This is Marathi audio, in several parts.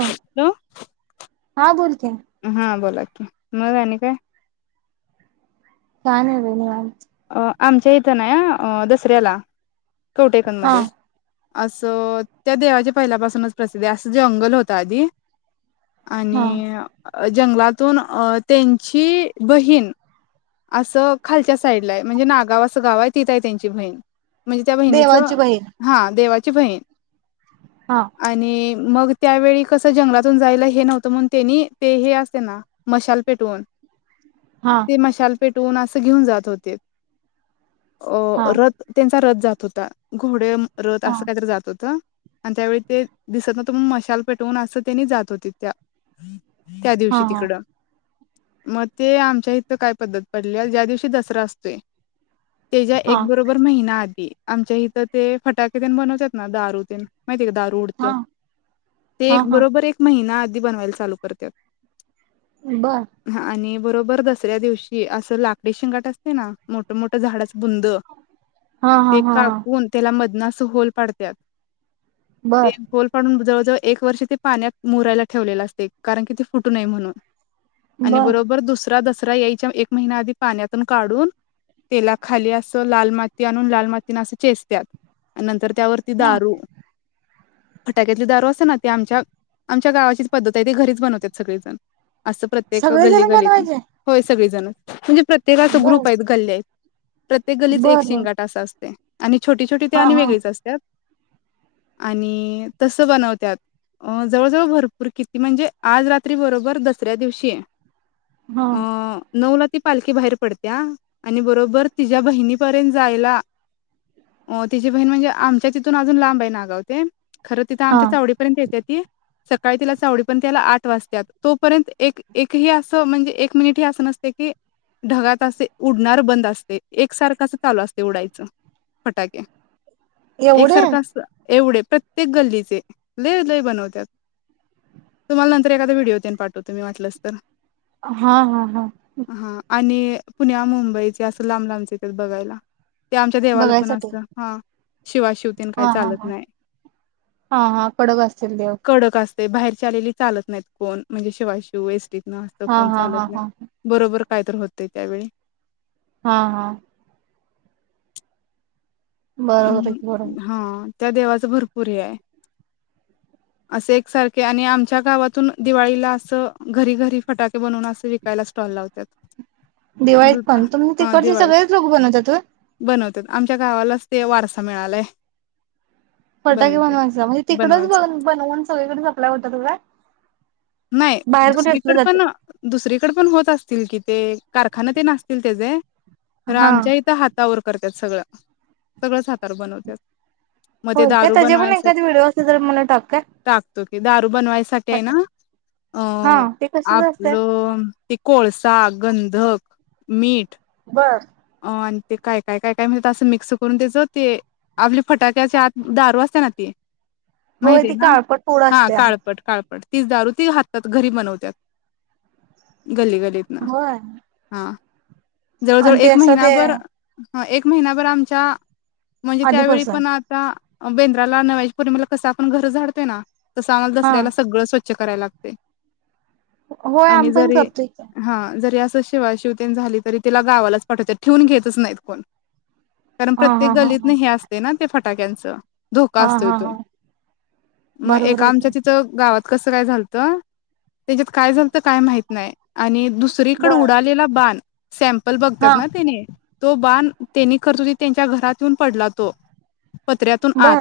हो. हा बोलते. हा बोला की म आणि काय का नाही, बेनवा अ आमच्या इथन दसऱ्याला हा कवटेकनमध्ये असं त्या देवाच्या पहिल्यापासूनच प्रसिद्धी आहे असं जे अंगल होता आधी हा आणि जंगलातून अ त्यांची बहीण असं खालच्या साईडला आहे, म्हणजे नागाव असं गाव आहे तिथं आहे त्यांची बहीण, म्हणजे त्या बहिणीच देवाची बहीण हा देवा च वन हा आणि मग त्यावेळी कसं जंगलातून जायला हे नव्हतं म्हण तेनी ते हे असते ना मशाल पेटवून हा ते मशाल ोन अस घेऊन जात होते. अ हा रथ त्यां सरत जात होता. घोडे्या रथ हा असं काहीतरी जात होत. आणि त्यावेळी ते दिसत ना त म मशाल पेटवून असं त्यांनी जात होते त्या त्या हा दिवशी हा तिकडं मग ते आमच्या इथ काय पद्धत पडली ज्या दिवशी दसरा असतोय. त्याच्या हा एक बरोबर महिनात आमच्या इथं ते फटाके ते बनवतात ना दारू ते माहि दारू उडत हा ते हा एक हा बरोबर एक महिना बनवायला लू करत बर हा आणि बरोबर दसऱ्या दिवशी असं लाकडी शेंगाट असतय ना मोठमोठ झाडच बुंद हा हा ते हा हा कापून त्याला मदन अस होल पाडत्यात. ते बर होलपाडून जव एक वर्ष ते पाण्यात मुरायला ठेवलेलं असतय कारण की ते फुटू नये म्हणून. आणि बर बरोबर दुसरा दसरा दसरा यायच्या एक महिना आधी पाण्यातून काढून त्याला खाली अस लाल माती आणून लाल मातीन अस चेचत्यात नंतर त्यावरती हा दारू फटाक्यातली दारू असते ना. ते आमच्या आमच्या गावाचीच पद्धत आहे. ते घरीच बनवतात सगळेजण. असं प्रत्येक गल्ली सगळेजण गलीतन बनवायचे होय सगळेजण. म्हणजे. प्रत्येकाच बर ग्रुप आहेत गल्ले. प्रत्येक गलीच एक बर बर शेंगाट अस असत. आणि छोटी छोटी ते हा आणि हा वेगळीच असत्यात. आणि तस बनवत्यात अ जवळजवळ भरपूर किती म्हणजे आज रात्री बरोबर दसऱ्या दिवशी हा अ नऊ ला ती पालखी बाहेर पडतीया आणि बरोबर तिच्या्या बहिणीपर्यंत जायला अ तिची बहीण म्हणजे आमच्या तिथून अजून लांब आहे नागाव तेन आगावते खरं तिथ हा आमच्या चावडीपर्यंत येत्यात सकाळी तिला चावडी पर्यंत यायला आठ वाजत्यात तोपर्यंत एक एक हि असं म्हणजे एक मिनिट ही असं नसतय की ढगात असे उडणार बंद असते एकसारखाच चालू असते उडायचं फटाके. एवढे एकसारख अस एवढे प्रत्येक गल्लीचे लय लय बनवत्यात. तुम्हाला नंतर एखादा व्हिडिओ तेन पाठवतो मी वाटल्यास तर हा हा हा. हा आणि पुण्या मुंबईचे असं लांब-लांबचेे येतात बघायला. ते आमच्या देवाला पण बघायसाठी असं हा शिवा-शिवतेन हा काही हा चालत हा नाही. हा हा कडक असतील देव [inaudible] कडक अस ते बाहेरच्या आलेली चालत नाहीत कोण म्हणजे शिवाशिव एसटी हा हा हा हा ह. बरोबर काय तर होतय त्यावेळी. हा हा. बरोबर हाय अं की बरोबर. हां त्या देवाच भरपूर हे आहे [inaudible] असे एकसारखे आणि आमच्या गावातून दिवाळीला असं घरी घरी फटाके बनवून अस विकायला स्टॉल लावत्यात. दिवाळीत पण तुमी हां तिकडचे दिवाळीत सगळेच लोक बनवतात होय? बनवत्यात आमच्या गावाला असत ते वारसा मिळालाय. फटाके बनवत्यात. बनवायचा म्हणजे तिकडच बनवायचं ब-बनवून सगळीकडे सपलाय होतात काय? नाही बाहेर कुठे विकले दुसरीकड जाते? पण, दुसरीकड पण होत असतील की ते कारखाना तेन असतील त्याजे पण हा आमच्या इथं हातावर करत्यात सगळं. सगळंच हातावर बनवत्यात. मग ते होय काय दारू त्याचे पण एखाद बनवायसाठी व्हिडिओ असले तर मला टाक काय? टाकतो की दारू बनवायसाठी आहे ना? अ हा अ ते कशाच असतय? आपलं ते कोळसा हा गंधक, मीठ बर अ आणि ते काय, काय, काय, काय म्हणजे ते मिक्स करून त्याच ते आपले फटाक्याचे आत दारू असते ना ती होय माहितीये ती ना? काळपट पूड हा असत्या. काळपट, काळपट तीच दारू ती हातात घरी बनवत्यात. गल्ली-गल्लीतन होय हा जवळ-जवळ आणि ते एक असं महिना ते भर ह एक महिना भर आमच्या म्हणजे त्यावेळी आधीपासून पण आता बेंद्राला नव्याच्या पौर्णमेला कसं आपण घर झाडतोयना तस आम्हाला हा दसऱ्याला सगळं स्वच्छ स्वछ करायला लागतय. होय, आम्ही पण करतोय कि शिवा शिवतेन झाली. तरी तिला गावालाच पाठवतोय ठेवून घेतच नाहीत कोण. कारण, हा प्रत्येक हा हा गल्लीतन हा हे असते ना ते फट टग्यांच, धोका हा असतोय. हा तो हा मग बरोबर एका आहे आमच्या की. तिथं गावात कस काय झालत, त्याच्यात काय झाल काय माहीत नाही. आणि दुसरीकड बर उडालेला बान सॅम्लप बघ हा [unintelligible] तो बाण त्यांनी, करर्तुतीन त्यांच्या घरातून पडला तो. पत्र्यातून आत. बर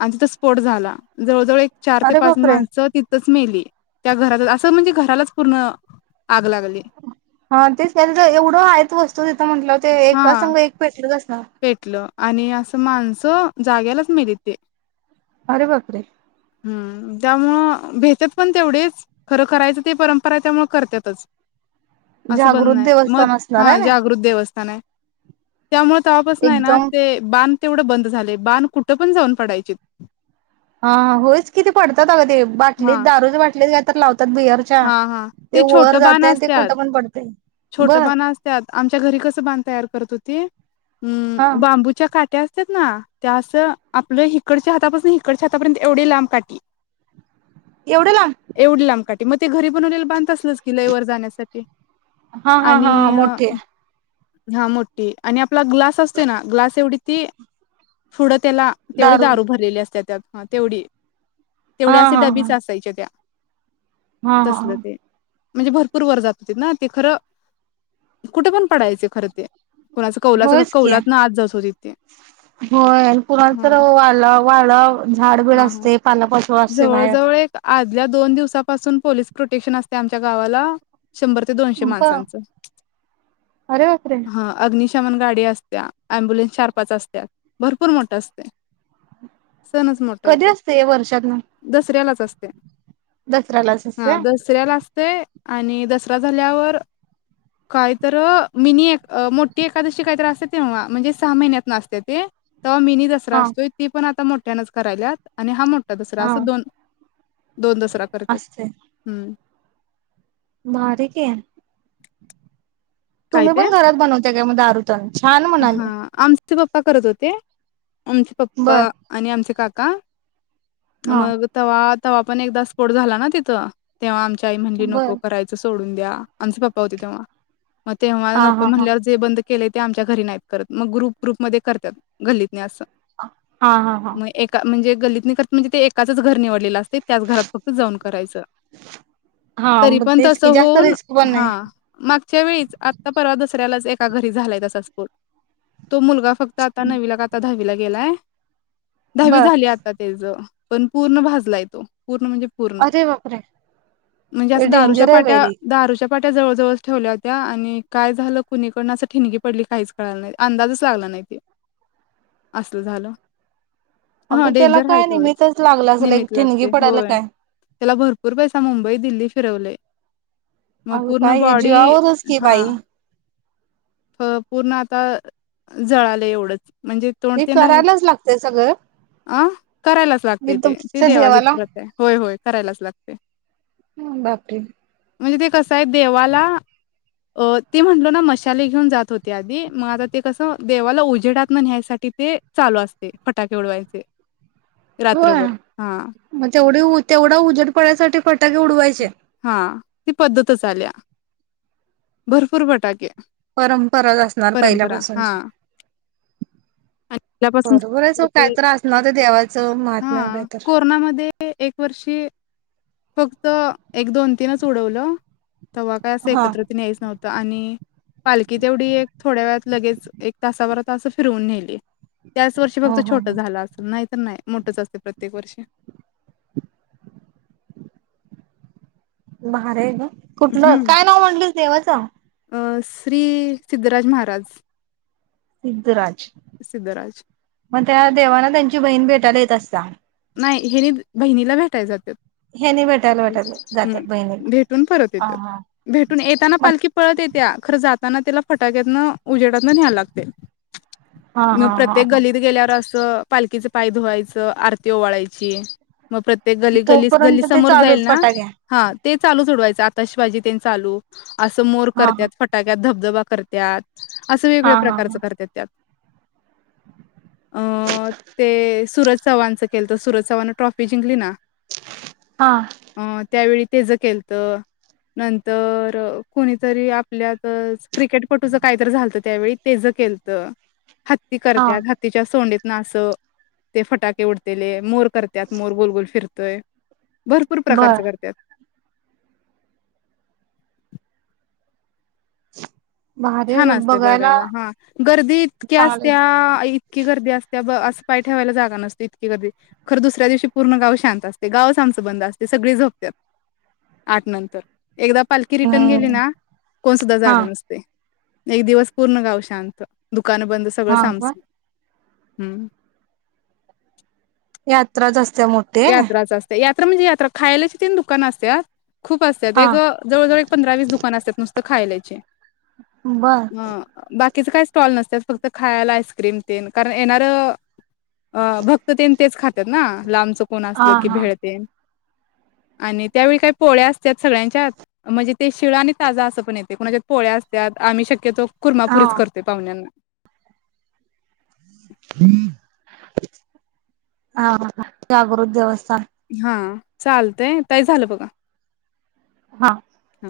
आणि तिथं, स्फोट झाला जवळ जवळ एक चार ते अरे पाच बापरे! माणसं तिथचं, मिली, त्या घराल अस म्हणजे घरालाच पूर्ण. आग लागली हा तेच त्यांनच एवढं आहे. आहेत वस्तू तिथं, म्हटल ते एका हा संग एक पेटलच असेल पेटलं. आणि असं माणसं जाग्यालाच मिली ती. अरे बापरे, हम्म.. त्यामुळं भेेत्यात पण तेवढेच खरं, करायचं ते परंपरा त्यामुळे करत्यातच. असं बंद जागृत नाही, मग देवस्थान असणार हा आहे ना जागृत देवस्थान आहे. त्यामुळे तवा पसन हेना एकदम ते बाण, तेवढं बंद झाले, बाण कुठं पण जाऊन पडायचे. हा होयच किती पडतात अगं, ते हा बाटलीत दारू चा बाटलीच घात तर लाव त्यात बियरच्या, हा हा ते वर जाते आणि ते कुठं पण पडतय. छोट बाण असत्याात, आमच्या घरी कसं बाण तयार करत होती. [unintelligible] हा हम्म बांबूच्या काट्यास ना त्या, असं आपलं हिकडच्या हातापासून हिकडच्या हातापर्यंत एवढी लांब काठी. एवढे लांब एवढी लांब काटी. मग ते घरी बनवलेले बांध तसलेच की लई वर जाण्यासाठी, हा हा आणि हा हा मोठीे आहे. हा मोठी आणि आपला ग्लास असतो ना, ग्लास एवढी ती फुडत त्याला तेवढी दारू भरलेली असते त्यात हा तेवढी हा तेवढ्या असे हा हा डबीच असायच्या त्या हा हा हा तसलं ते म्हणजे भरपूर वर जात होती ना ते खरं कुठे पण पडायचे खर ते कोणाचं कौलाचं होयच की, कौलात ना आज जात होती ते होय कुणाला तर आला वळव [unintelligible] ह ह जवळ बाहेर जवळ एक आदल्या दोन दिवसापासून पोलीस प्रोटेक्शन असते. आमच्या गावाला शंभर ते दोनशे ब माणसांच अरे बापरे! म्हणून गाडी असतीया ॲम्बुलन्स चार पाच असत्यात भरपूर मोठे असतंय, सणच मोठा कधी असतंय हे वर्षातनं असतीया दसरा्यालाच असतिया ते आणि दसरा झाल्यावर काय तर, मिनी एक मोठी एकादशी काहीतर असते तेव्हा म्हणजे सहा महिन्यात असतीया ते तर मीनी दसरा हा असतोय, ती पण आता मोठ मोठयानंच करायलात आणि हा मोठा दसरा हा असं दोन, दोन दसरा करत्यात, असते हम्म भारी कि काय तुम्ही ते पण घरात बनवत्याय मग दारूतेणं हा आमच चे पप्पा करत होते. आमचे पप्पा बर आणि आमचे काका काय हा मग तवा तव्हा पण एकदा स्फोट झाला ना तिथं तेव्हा आमची त ताई म्हणाली बर नको, करायचं सोडून द्या आमचे पाप्पा होते तेव्हा मग तेव्हा हा नको हा हा म्हणल्यावर जे बदं के केलंय ते आमच्यात तर घरी नाहीत करतं मगं ग्रुप ग्रुप मध्ये करतात गल्लीत हे असं हा हा हा म एका म्हणजे गल्लीतनं करतात म्हणजे ते एकाच घर निवडलेलं असतंय ते त्याचं घरात फक्त जाऊन करायच हा तरी मग पण तेच तसं की जास्त होऊन रिस्क पण हा नाही मागच्या वेळीच आता परवा दसऱ्यालाच त्या घरी झालंय तसं-‍- बोल तो मुलगा फक्त आता नवीला का आता दहावीला गेलाय दहावी बर झाली आता तेच पण पूर्ण भाजलाय तो पूर्ण म्हणजे पूर्ण अरे बापरे म्हणजे हे असं दारूच्या डेंजर आहे बाई पाट्या लई दारूच्या ट्या जवळ जवळ ठेवल्या होत्या आणि काय झालं कुणीकडून असं ठिणगी पडली काहीच कळालं नाही अंदाजच लागला नाही ते असल झालं हा अगं त्याला डेंजर आहे काय तेथवढंच निमित्तच लागलं असेल एक निमीत्त त ठिणगी लागतय पडायला होय काय त्याला भरपूर पैसा मुंबई दिल्ली फिरवले अ मग पूर्ण काय बॉडी जीवावरच की बाई तर पूर्ण आता जळालं एवढंच म्हणजे तोंड हे तेन राहील करायलाच लागतय सगळं अ करायलाच लागतय ते त एकदमच्या देवाजच देवाला करत आहे होय होय. करायलाच लागतय. हम बापरे! म्हणजे ते कसं आहे देवाला अ ती म्हटलो ना मशाली घेऊन जात होते. त्या आधी मग आता ते कसं देवाला उजेडात तण न्हायसाठी ते चालू असते फटाके उडवायचे. होय रात्रभर हा मग तेवढे तेवढा उजेड पडायसाठी फटाके उडवायचे. हा ती पद्धतच आलिया भरपूर फटाके परंपरा असणार परंपरा हा पहिल्यापासूनची आणि त्यापासून बरोबर आहे सोड ते कायतर असणार देवाचं महात्म्या तन काय हां, तर कोरोनामध्ये एक वर्षी फक्त एक दोन तीनच उडवलं. तेव्हा काय असं हा एकत्र तण यायचं नव्हंत. आणि पालखी तेवढी एक थोड्या वेळात लगेच एक तासाभरात फिरवून नेली. त्याच वर्षी हा फक्त हा छोटं हा झालं असेल नाही तर नाही मोठच असते प्रत्येक वर्षी भारी आहे न्हव. कुठलं हं, काय नाव म्हटलस देवाचं अ, श्री सिद्धराज महाराज सिद्धराज सिद्धराज. मग त्या देवाना त्यांची बहीण भेटायला ये तसा नाही हेने बहिणीला भेटाय जात्यात ह्यानी भेटायला भेटायला हम् जातात बहिणीला. भेटून परत हा येतो हा भेटून येताना मग पालखी पळत येतिया खर जात त्यानं त्याला फटाक्यातन उजेडातन न्यायला लागतय. हा म हा हा प्रत्येक हा गलीत गेल्यावर असं पालखीं पाय धुवायचं आर वोवाळायची मग प्रत्येक गली गली गल्ली तोपर्यंत ते समोर जाईल चालूच ना फटाक्या. हा ते चालू सोडवायचं आताशवाजी तेन चालू असं मोर हा हा करतात फटाक्यात धब जबा करत्यात असं हा वेगवेगळ्या हा प्रकारचं हा करत्यात त्यात अ ते सुरज चव्हाणच केलत सुरज चव्हान न ट्रॉफी जिंकली ना. हा अ त्यावेळी तेज केलत नंतर कोणीतरी आपल्यात क्रिकेटपटूच काहीतरी झालतं त्यावेळी तेज केलत हत्ती हा करत्यात हत्तीच्या सोडींत ना अस ते फटाके उडत ते ले मूर करत्यात मोर गोलगोल फिर ते [unintelligible] भरपूर बर प्रकारच करत्यात. [inaudible] भारी आहे छान ग असतय बघायला हा गर्दी इतकी असत्या चांगलंच. ईत इतकी गर्दी असत्या ब असं पाय ठेवायला जागा नसते. इतकी गर्दी खरं दुसऱ्या दिवशी पूर्ण गाव शांत असतय. गावच आमचं बंद असतय सगळी झोपत्या आठ नंतर. एकदा पालखी रिटर्न गेली हम्म ना कोण सुद्धा हा जाग नसतय. एक दिवस पूर्ण गाव शांत दु दुकान बंद सगळं हा का सामसूम हम्म. यात्रा जास्त यात्राच असते या यात्रा म्हणजे यात्र खायल्याची तेन दुकानं असत्यात. खूप असतात एक हा. जवळव एक पंधरा वीस दुकान असतात नुसतं खायला. छे. बर म बाकी. तिच काय स्टॉल नसत फक्त खायला आईस्क्रीम तेन कारण येणारं भक्त ते तेच खात. लांबच कोण हा असलं की हा. भेळतेन आणि त्यावेळी काही पोळ्या असत्यात सगळ्यांच्यात म्हणजे ते शिळ आणि ताज असं पण येतय कुणाच्यात पोळ्या असत्यात आम्ही शक्यतो हा कुर्मापुरीेच करतोय पाहुण्यांना. हा जागृत देवस्थान हा चालतय ताई झालं बघा. हा. हा